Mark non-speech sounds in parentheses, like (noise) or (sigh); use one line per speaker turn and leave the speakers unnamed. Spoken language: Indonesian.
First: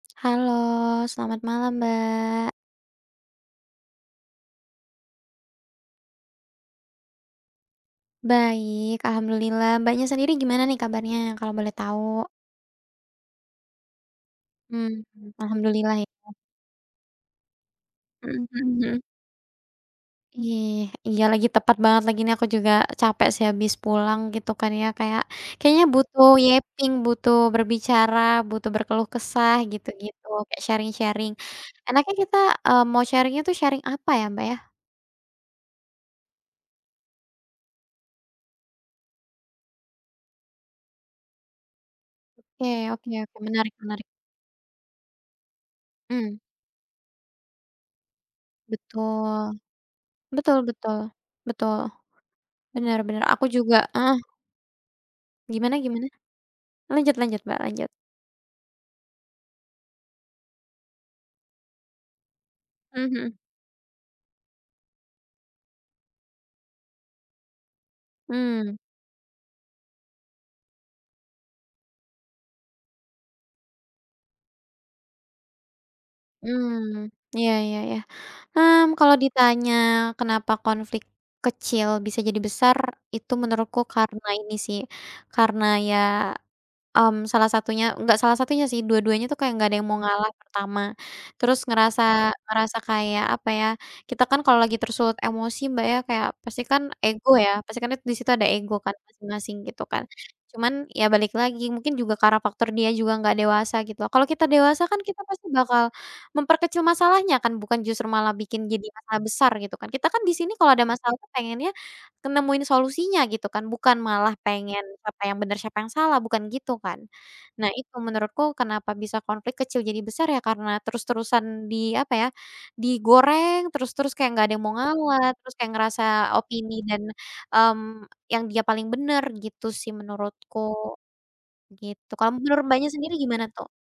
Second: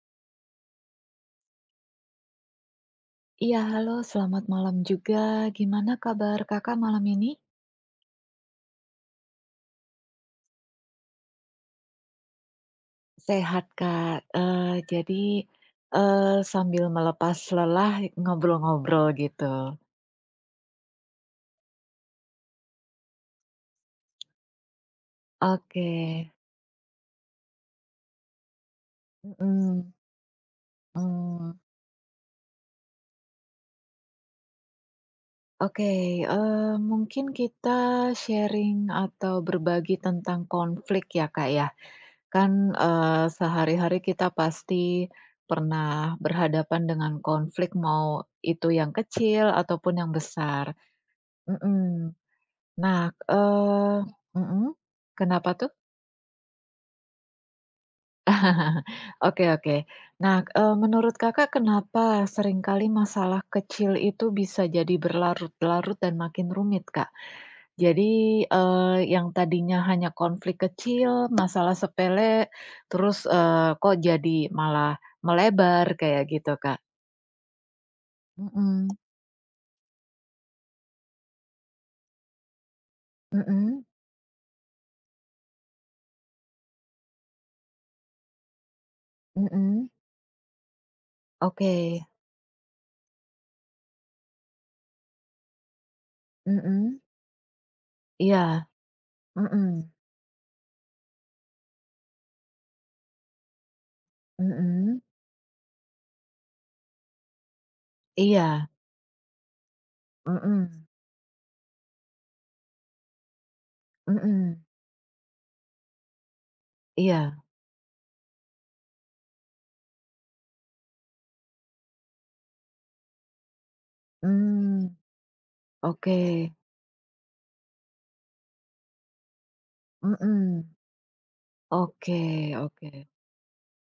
Halo, selamat malam, Mbak.
Ya halo selamat malam juga. Gimana kabar Kakak malam ini?
Baik, alhamdulillah. Mbaknya sendiri gimana nih kabarnya, kalau boleh tahu?
Sehat Kak, eee,
Mhm,
jadi,
alhamdulillah ya.
eee, sambil melepas lelah,
Mhm hmm.
ngobrol-ngobrol gitu.
Eh, iya lagi tepat banget lagi nih aku juga capek sih habis pulang gitu kan ya kayak kayaknya
Oke.
butuh yapping, butuh berbicara, butuh berkeluh kesah
Mmm.
gitu-gitu, kayak sharing-sharing.
Mmm.
Enaknya kita, eee, mau sharing itu sharing apa ya Mbak ya?
Oke, eee, mungkin kita sharing atau berbagi tentang konflik ya Kak ya.
Oke
Kan,
oke
eee,
oke
sehari-hari
menarik-menarik.
kita pasti pernah
Mmm.
berhadapan dengan konflik, mau itu yang kecil
Betul,
ataupun yang
betul
besar.
betul, betul
Mmm.
benar
Nah,
benar aku juga
eee
heeh.
mmm, kenapa tuh?
Gimana gimana? Lanjut lanjut Mbak lanjut.
(chuckles) Oke oke. Nah, eee, menurut Kakak kenapa sering kali
Mhm.
masalah kecil itu bisa jadi berlarut-larut dan makin rumit Kak? Jadi,
Mmm.
eee, yang tadinya hanya konflik kecil, masalah sepele, terus, eee, kok jadi malah melebar? Kayak gitu, Kak.
Mmm iya ya ya.
Mmm.
Mmm, kalau ditanya (clicks tongue) kenapa konflik kecil bisa jadi besar, itu menurutku
Mmm.
karena ini sih, karena ya, mmm, salah satunya, enggak salah satunya sih, dua-duanya tuh kayak nggak ada yang
Mmm.
mau ngalah, (clicks tongue) pertama. Terus
Oke.
ngerasa ngerasa kayak, apa ya, kita kan kalau lagi tersulut emosi Mbak ya, kayak pastikan
Mmm.
ego ya, pasti kan det di situ ada
Iya.
ego kan, masing-masing gitu
Mmm.
kan. Cuman, ya balik lagi mungkin juga karena faktor dia juga nggak dewasa gitu. Kalau kita dewasa kan
Mmm.
kita pasti bakal memperkecil masalahnya kan, bukan justru malah bikin
Iya.
jadi masalah besar gitu kan. Kita kan di sini
Mmm.
kalau ada masalah pengennya, kan nemuin solusinya gitu kan. Bukan malah
Mmm.
pengen siapa yang benar, siapa yang salah, bukan gitu kan.
Iya.
Nah itu menurutku kenapa bisa konflik kecil jadi besar ya karena terus-terusan di apa ya, digoreng terus terus kayak nggak ada yang mau
Mmm.
ngalah terus kayak ngerasa
Oke.
opini dan, mmm, yang dia paling benar gitu sih menurutku,
Mmm.
gitu.
Oke
Kalau menurut Mbaknya
oke.
sendiri gimana tuh?